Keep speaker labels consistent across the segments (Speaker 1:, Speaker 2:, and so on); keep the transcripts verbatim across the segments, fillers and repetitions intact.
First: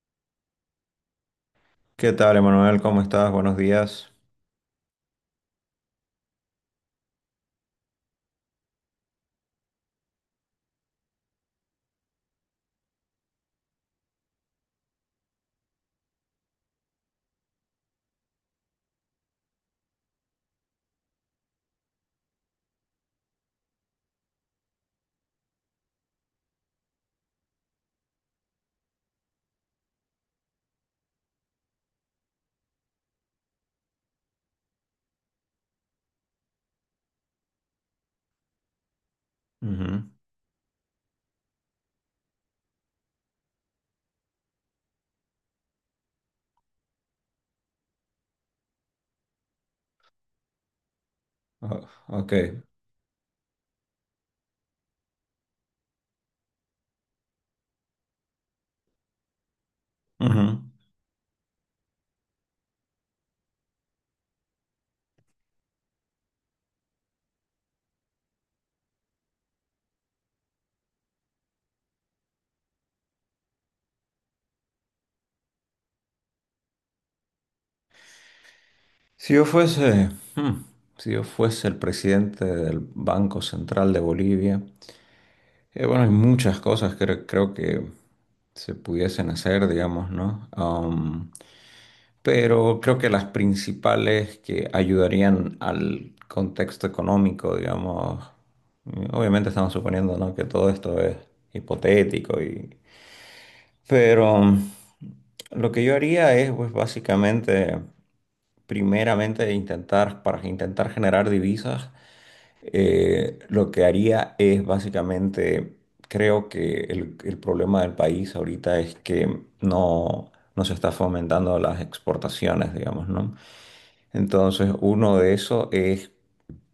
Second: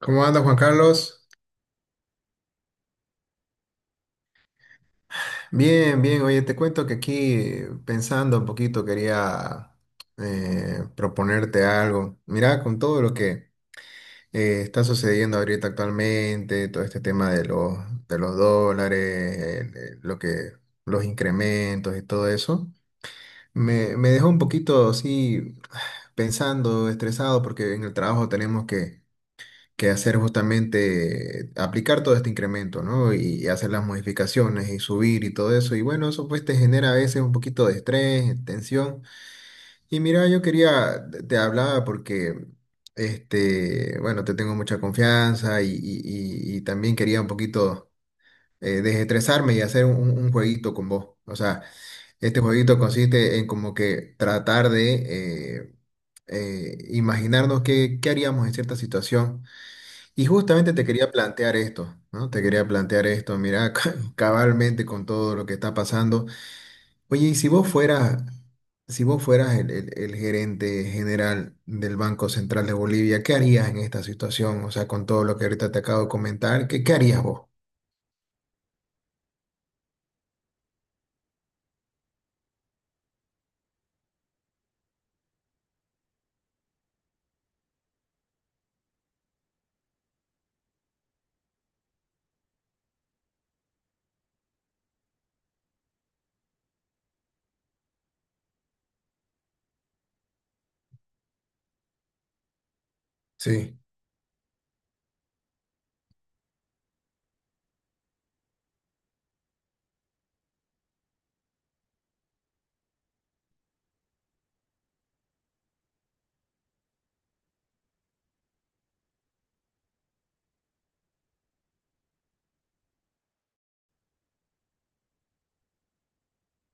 Speaker 1: ¿Cómo anda Juan Carlos?
Speaker 2: ¿Qué tal, Emanuel? ¿Cómo estás? Buenos días.
Speaker 1: Bien, bien. Oye, te cuento que aquí eh, pensando un poquito quería eh, proponerte algo. Mira, con todo lo que eh, está sucediendo ahorita actualmente, todo este tema de los, de los dólares, el- el- lo que, los incrementos y todo eso, me, me dejó un poquito así pensando, estresado, porque en el trabajo tenemos que que hacer justamente aplicar todo este incremento, ¿no? Y hacer las modificaciones y subir y todo eso. Y bueno, eso pues te genera a veces un poquito de estrés, tensión. Y
Speaker 2: Ujú.
Speaker 1: mira, yo quería, te te hablaba porque, este, bueno, te tengo mucha confianza y, y- y- y también quería un poquito eh, desestresarme y hacer un, un jueguito con vos. O sea,
Speaker 2: Oh, ok.
Speaker 1: este jueguito consiste en como que tratar de... eh, eh, imaginarnos qué, qué haríamos en cierta situación y
Speaker 2: Ujú.
Speaker 1: justamente te quería plantear esto, ¿no? Te quería plantear esto, mira, cabalmente con todo lo que está pasando. Oye, y si vos fueras, si vos fueras el, el- el gerente general del Banco Central de Bolivia, ¿qué harías en esta situación? O sea, con todo lo que ahorita te acabo de comentar, ¿qué, qué harías vos?
Speaker 2: Si yo fuese, hmm, si yo fuese el presidente del Banco Central de Bolivia, eh, bueno, hay muchas cosas que cre- creo que se pudiesen hacer, digamos, ¿no? Um, pero creo que las principales que ayudarían al contexto económico, digamos, obviamente estamos suponiendo, ¿no?, que todo esto es hipotético y
Speaker 1: Sí,
Speaker 2: pero lo que yo haría es, pues básicamente, primeramente intentar, para intentar generar divisas, eh, lo que haría es básicamente, creo que el, el problema del país ahorita es que no, no se está fomentando las exportaciones, digamos, ¿no? Entonces, uno de eso es,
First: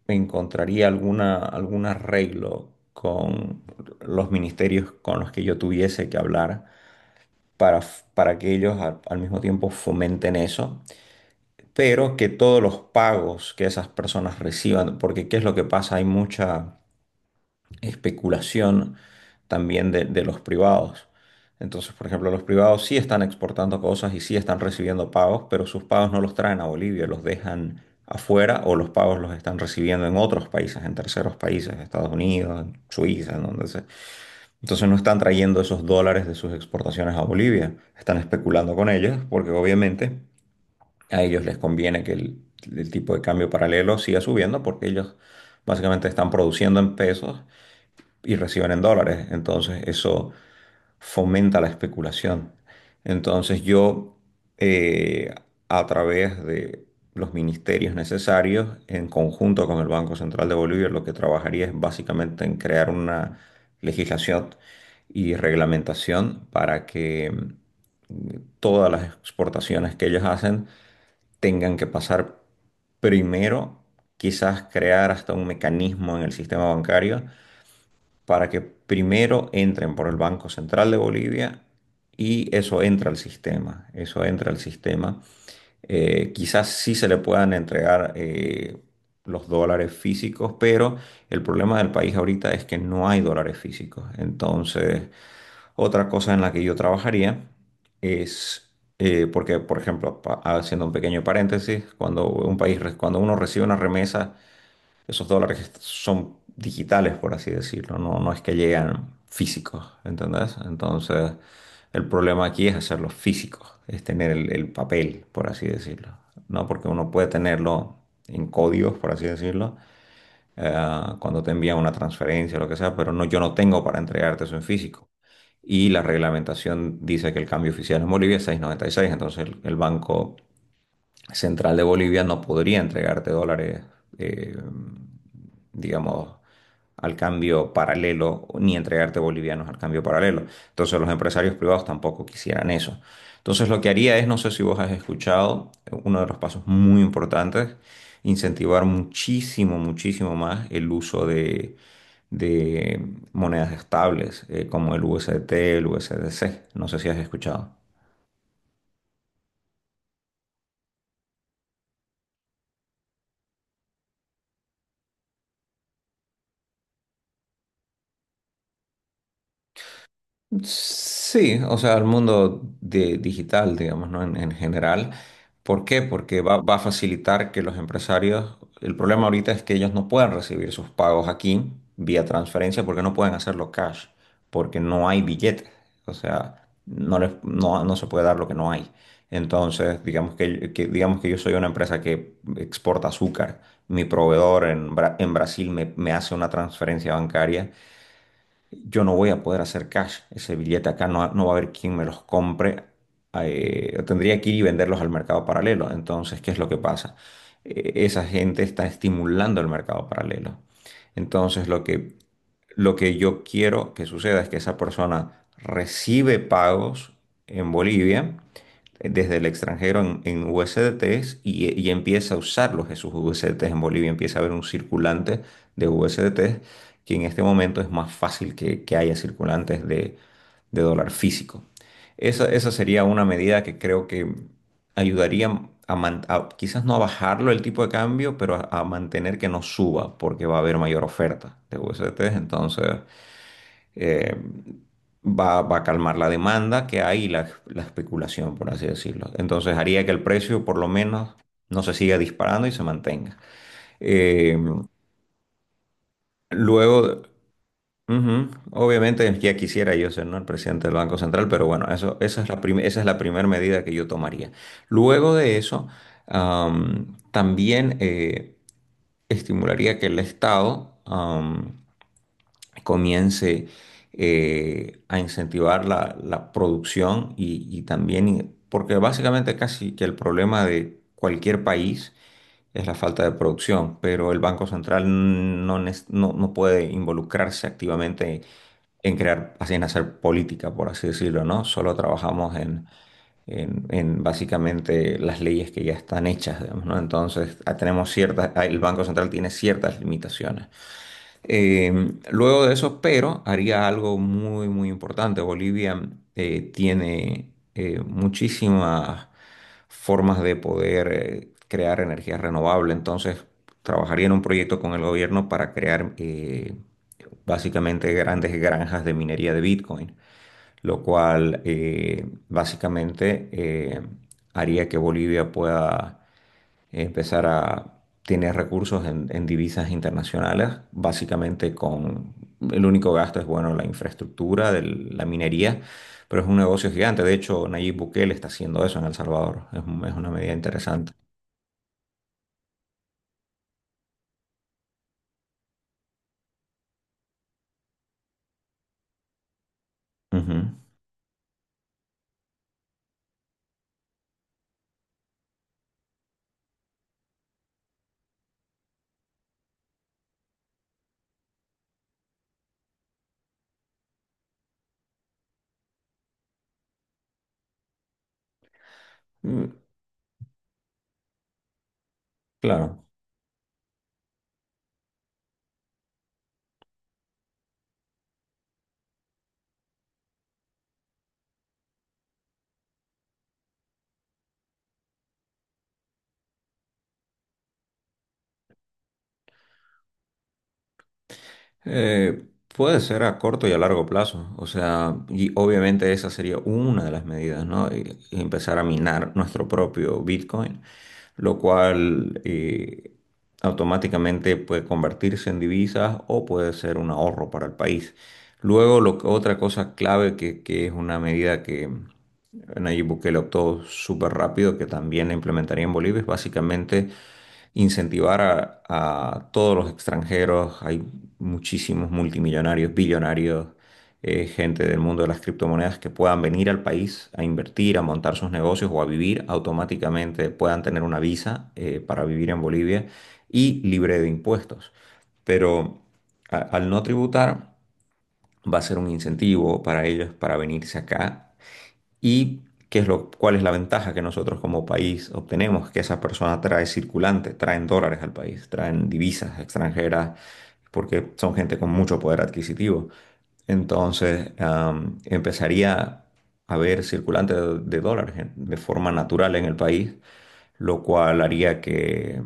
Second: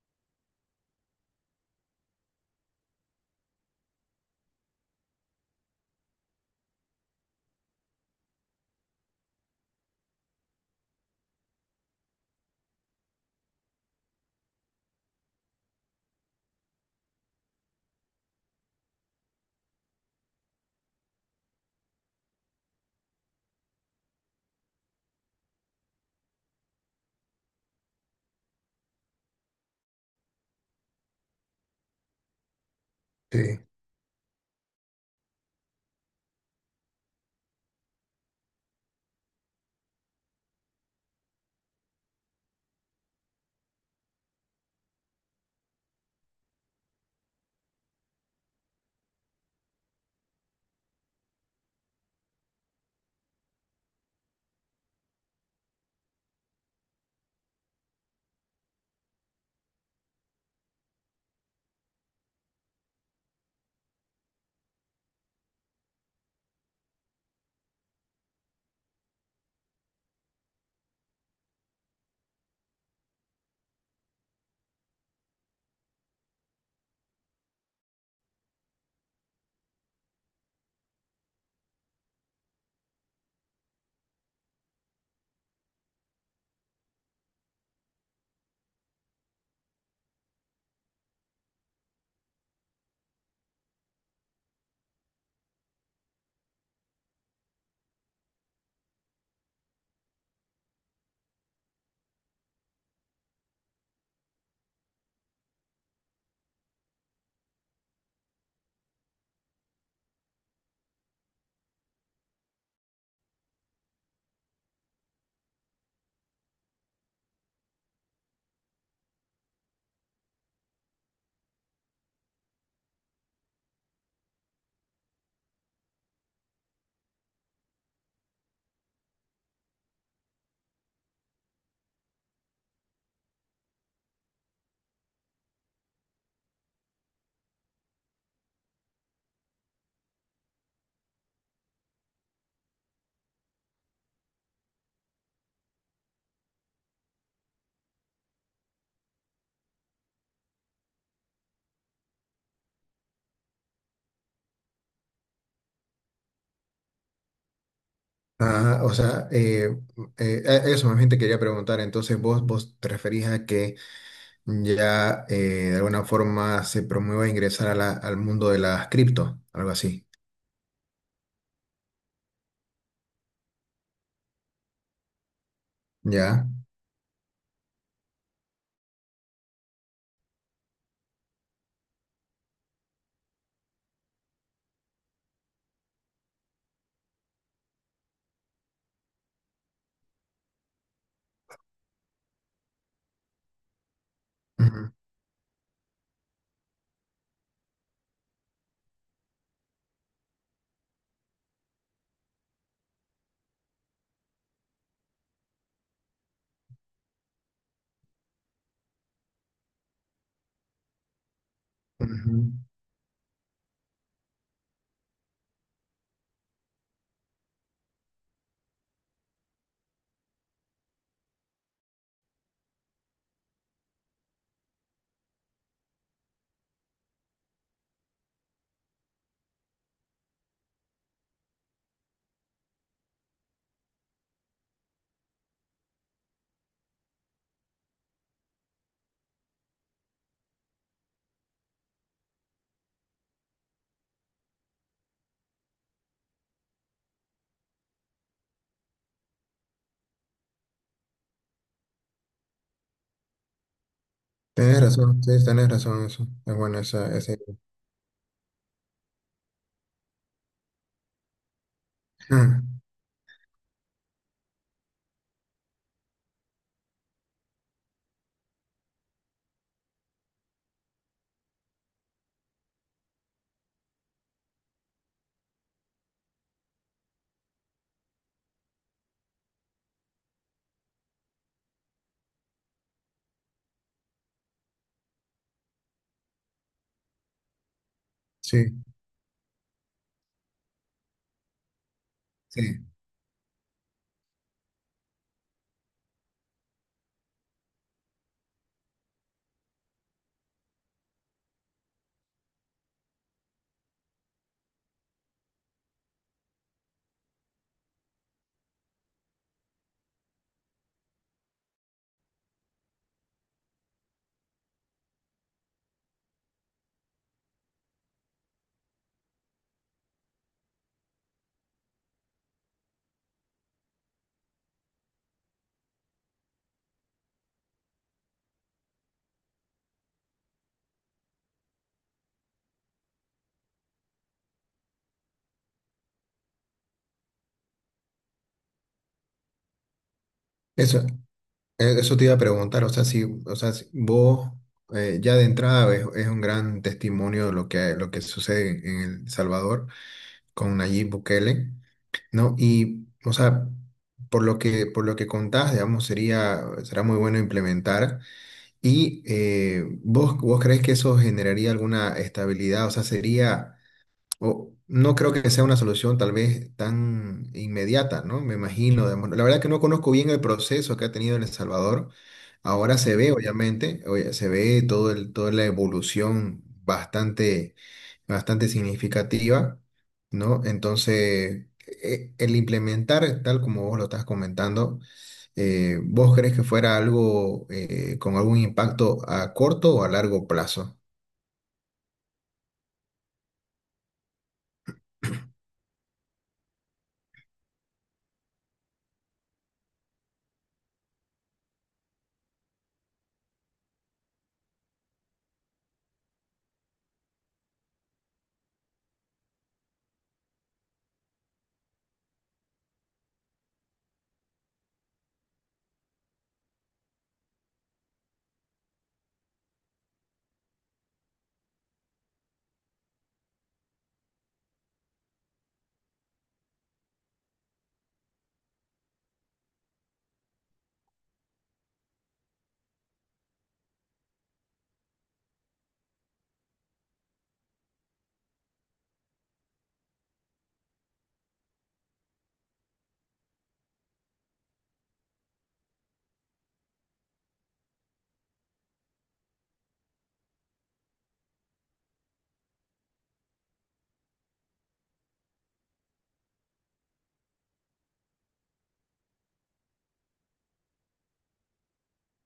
Speaker 2: encontraría alguna, algún arreglo con los ministerios con los que yo tuviese que hablar para, f- para que ellos al, al mismo tiempo fomenten eso, pero que todos los pagos que esas personas reciban, porque ¿qué es lo que pasa? Hay mucha especulación también de, de los privados. Entonces, por ejemplo, los privados sí están exportando cosas y sí están recibiendo pagos, pero sus pagos no los traen a Bolivia, los dejan afuera, o los pagos los están recibiendo en otros países, en terceros países, Estados Unidos, en Suiza, en
Speaker 1: sí.
Speaker 2: donde sea. Entonces no están trayendo esos dólares de sus exportaciones a Bolivia, están especulando con ellos porque obviamente a ellos les conviene que el, el tipo de cambio paralelo siga subiendo porque ellos básicamente están produciendo en pesos y reciben en dólares. Entonces eso fomenta la especulación. Entonces yo, eh, a través de los ministerios necesarios, en conjunto con el Banco Central de Bolivia, lo que trabajaría es básicamente en crear una legislación y reglamentación para que mm, todas las exportaciones que ellos hacen tengan que pasar primero, quizás crear hasta un mecanismo en el sistema bancario para que primero entren por el Banco Central de Bolivia y eso entra al sistema, eso entra al sistema. Eh, quizás sí se le puedan entregar eh, los dólares físicos, pero el problema del país ahorita es que no hay dólares físicos. Entonces, otra cosa en la que yo trabajaría es, eh, porque, por ejemplo, pa- haciendo un pequeño paréntesis, cuando un país, re- cuando uno recibe una remesa, esos dólares son digitales, por así decirlo, no, no es que llegan físicos, ¿entendés? Entonces, el problema aquí es hacerlos físicos, es tener el, el papel, por así decirlo, ¿no? Porque uno puede tenerlo en códigos, por así decirlo, eh, cuando te envían una transferencia o lo que sea, pero no, yo no tengo para entregarte eso en físico. Y la reglamentación dice que el cambio oficial en Bolivia es seis coma noventa y seis, entonces el, el banco Central de Bolivia no podría entregarte dólares, eh, digamos, al cambio paralelo, ni entregarte bolivianos al cambio paralelo. Entonces los empresarios privados tampoco quisieran eso. Entonces lo que haría es, no sé si vos has escuchado, uno de los pasos muy importantes, incentivar muchísimo, muchísimo más el uso de, de monedas estables, eh, como el U S D T, el U S D C. No sé si has escuchado.
Speaker 1: Ajá, o sea, eh, eh, a- eso más bien te quería preguntar. Entonces, vos, vos te referís a que ya eh, de alguna forma se promueva ingresar a la- al mundo de las cripto, algo así.
Speaker 2: Sí, o sea, al mundo de- digital, digamos, ¿no? En, en general. ¿Por qué? Porque
Speaker 1: Ya.
Speaker 2: va, va a facilitar que los empresarios, el problema ahorita es que ellos no pueden recibir sus pagos aquí vía transferencia porque no pueden hacerlo cash, porque no hay billetes. O sea, no les, no, no se puede dar lo que no hay. Entonces, digamos que, que- digamos que yo soy una empresa que exporta azúcar. Mi proveedor en,
Speaker 1: Ujú,
Speaker 2: Bra- en Brasil me, me hace una transferencia bancaria, yo no voy a poder hacer cash. Ese billete acá no, no va a haber quien me los compre. Eh, tendría que ir y venderlos al mercado paralelo. Entonces, ¿qué es lo que pasa? Eh, esa gente está estimulando el mercado paralelo. Entonces, lo que,
Speaker 1: ujú.
Speaker 2: lo que yo quiero que suceda es que esa persona recibe pagos en Bolivia eh, desde el extranjero en, en U S D Ts y, y empieza a usarlos esos U S D Ts en Bolivia, empieza a haber un circulante de U S D Ts que en este momento es más fácil que, que haya circulantes de, de dólar físico. Esa, esa sería una medida que creo que ayudaría a, man- a- quizás no a bajarlo el tipo de cambio, pero a, a mantener que no suba, porque va a haber mayor oferta de U S D T. Entonces, eh, va, va a calmar la demanda que hay y la, la especulación, por así decirlo. Entonces, haría que el precio, por lo menos, no se siga disparando y se mantenga. Eh,
Speaker 1: Tienes razón, sí, tienes razón, eso. Es bueno, esa,
Speaker 2: luego,
Speaker 1: esa idea.
Speaker 2: ujú. Obviamente ya quisiera yo ser, ¿no?, el presidente del Banco Central, pero bueno, eso, esa es la
Speaker 1: Ah,
Speaker 2: prim- esa es la primera medida que yo tomaría. Luego de eso, am, también eh, estimularía que el Estado am, comience eh, a incentivar la, la producción y, y también, porque básicamente casi que el problema de cualquier país es la falta de producción, pero el Banco Central no, nes- no, no puede involucrarse activamente
Speaker 1: sí,
Speaker 2: en crear, así en hacer política, por así decirlo, ¿no? Solo trabajamos
Speaker 1: sí.
Speaker 2: en, en, en básicamente las leyes que ya están hechas, digamos, ¿no? Entonces, ah, tenemos ciertas, ah, el Banco Central tiene ciertas limitaciones. Eh, luego de eso, pero haría algo muy, muy importante. Bolivia eh, tiene eh, muchísimas formas de poder eh, crear energía renovable. Entonces, trabajaría en un proyecto con el gobierno para crear eh, básicamente grandes granjas de minería de Bitcoin, lo cual eh, básicamente eh, haría que Bolivia pueda empezar a tener recursos en, en divisas internacionales, básicamente con el único gasto es, bueno, la infraestructura de la minería, pero es un negocio gigante. De hecho, Nayib Bukele está haciendo eso en El Salvador. Es, un- es una medida
Speaker 1: Eso,
Speaker 2: interesante.
Speaker 1: eh, eso te iba a preguntar, o sea, si, o sea, si vos eh, ya de entrada es, es un gran testimonio de lo que, lo que sucede en El Salvador
Speaker 2: Ujú.
Speaker 1: con Nayib Bukele, ¿no? Y, o sea, por lo que, por lo que contás, digamos, sería, será muy bueno implementar. Y eh, vos, vos crees que eso generaría alguna estabilidad, o sea, sería. O, no creo que sea una solución tal vez tan inmediata, ¿no? Me imagino, digamos. La verdad que
Speaker 2: Mm.
Speaker 1: no conozco bien el proceso que ha tenido en El Salvador. Ahora
Speaker 2: Claro.
Speaker 1: se ve, obviamente, oye, se ve todo el, toda la evolución bastante, bastante significativa, ¿no? Entonces, e- el implementar, tal como vos lo estás comentando, eh, ¿vos crees que fuera algo eh, con algún impacto a corto o a largo plazo?
Speaker 2: Eh, puede ser a corto y a largo plazo, o sea, y obviamente esa sería una de las medidas, ¿no? Y y empezar a minar nuestro propio Bitcoin, lo cual eh, automáticamente puede convertirse en divisas o puede ser un ahorro para el país. Luego, lo que- otra cosa clave que, que es una medida que Nayib Bukele optó súper rápido, que también la implementaría en Bolivia, es básicamente incentivar a, a todos los extranjeros. Hay muchísimos multimillonarios, billonarios, eh, gente del mundo de las criptomonedas que puedan venir al país a invertir, a montar sus negocios o a vivir automáticamente, puedan tener una visa eh, para vivir en Bolivia y libre de impuestos. Pero a- al no tributar, va a ser un incentivo para ellos para venirse acá. ¿Y qué es lo, cuál es la ventaja que nosotros como país obtenemos? Que esa persona trae circulante, traen dólares al país, traen divisas extranjeras, porque son gente con mucho poder adquisitivo. Entonces, am, empezaría a haber circulante de, de dólares en- de forma natural en el país, lo cual haría que,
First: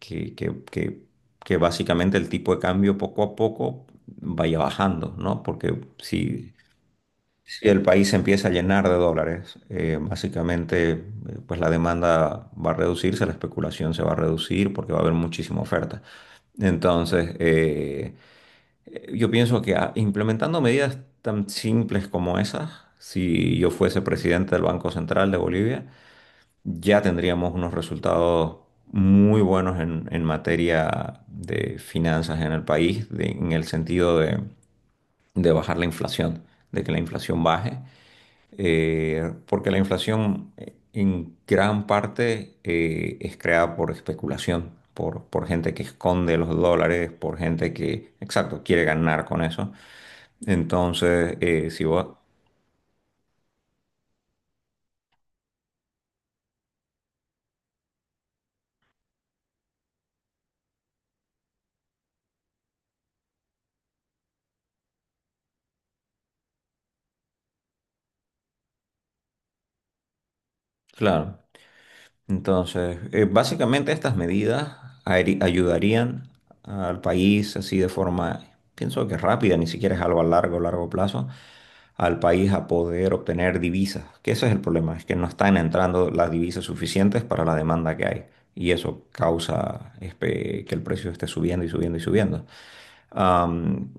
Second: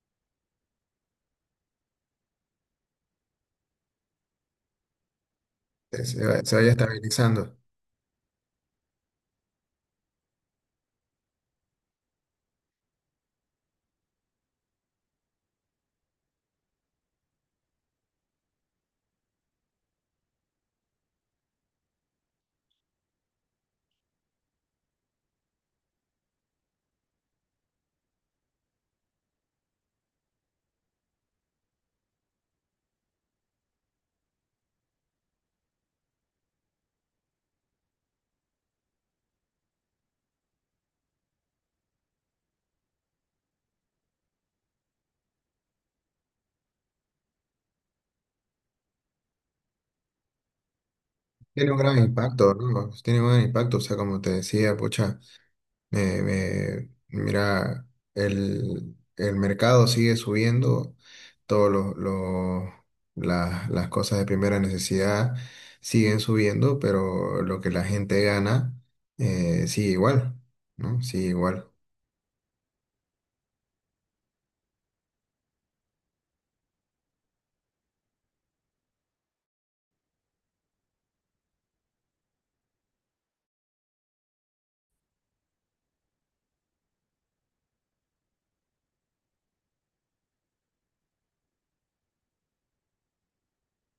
Speaker 2: que, que- que- que básicamente el tipo de cambio poco a poco vaya bajando, ¿no? Porque
Speaker 1: se se va-
Speaker 2: si,
Speaker 1: se vaya estabilizando.
Speaker 2: si el país se empieza a llenar de dólares, eh, básicamente eh, pues la demanda va a reducirse, la especulación se va a reducir porque va a haber muchísima oferta. Entonces, eh, eh, yo pienso que ah, implementando medidas tan simples como esas, si yo fuese presidente del Banco Central de Bolivia, ya tendríamos unos resultados muy buenos en, en materia de finanzas en el país, de- en el sentido de de bajar la inflación, de que la inflación baje eh, porque la inflación eh, en gran parte eh, es creada por especulación, por, por gente que esconde los dólares, por gente que, exacto, quiere ganar con eso. Entonces, eh,
Speaker 1: Tiene un
Speaker 2: si
Speaker 1: gran
Speaker 2: vos,
Speaker 1: impacto, ¿no? Tiene un gran impacto, o sea, como te decía, pucha, me- me- mira, el, el mercado sigue subiendo, todos los, los- las, las cosas de primera necesidad siguen subiendo, pero lo que la gente gana eh, sigue igual, ¿no? Sigue
Speaker 2: claro,
Speaker 1: igual.
Speaker 2: entonces, eh, básicamente estas medidas aeri- ayudarían al país así de forma, pienso que rápida, ni siquiera es algo a largo, largo plazo, al país a poder obtener divisas, que ese es el problema, es que no están entrando las divisas suficientes para la demanda que hay y eso causa este, que el precio esté subiendo y subiendo y subiendo. Am,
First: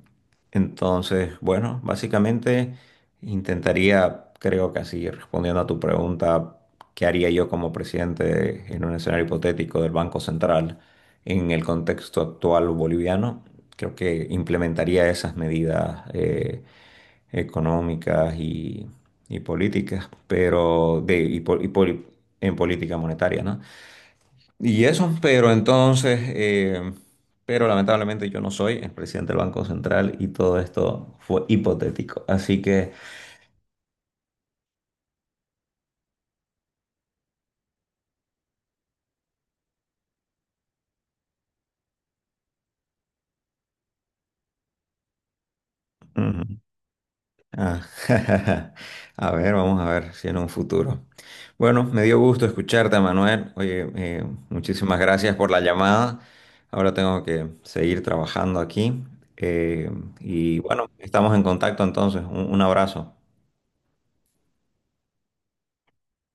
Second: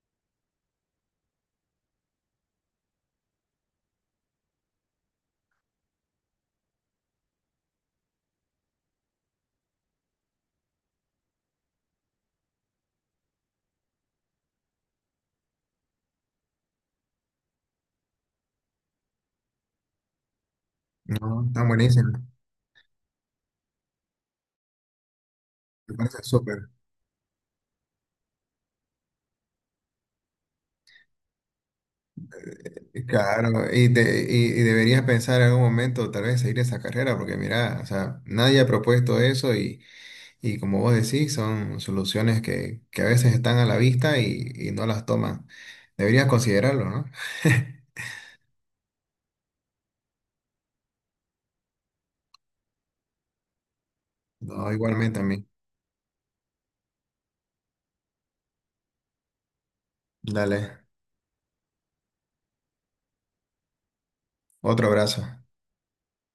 Speaker 2: entonces, bueno, básicamente intentaría, creo que así, respondiendo a tu pregunta, ¿qué haría yo como presidente en un escenario hipotético del Banco Central en el contexto actual boliviano? Creo que implementaría esas medidas eh, económicas y, y políticas, pero de, y
Speaker 1: No,
Speaker 2: po-
Speaker 1: está
Speaker 2: y poli-
Speaker 1: buenísimo,
Speaker 2: en política monetaria, ¿no? Y eso, pero
Speaker 1: me
Speaker 2: entonces,
Speaker 1: parece súper.
Speaker 2: eh, pero lamentablemente yo no soy el presidente del Banco Central y todo esto fue hipotético. Así que,
Speaker 1: Claro, y, te- y, y deberías pensar en algún momento tal vez seguir esa carrera, porque mira, o sea, nadie ha propuesto eso. Y como vos decís, son soluciones que, que a veces están a la vista y, y no las toman. Deberías
Speaker 2: mm,
Speaker 1: considerarlo, ¿no?
Speaker 2: ah, a ver, vamos a ver si en un futuro. Bueno, me dio gusto escucharte, Manuel. Oye, eh,
Speaker 1: No,
Speaker 2: muchísimas
Speaker 1: igualmente a
Speaker 2: gracias
Speaker 1: mí.
Speaker 2: por la llamada. Ahora tengo que seguir trabajando aquí. Eh, y
Speaker 1: Dale,
Speaker 2: bueno, estamos en contacto entonces. un un abrazo.
Speaker 1: otro abrazo.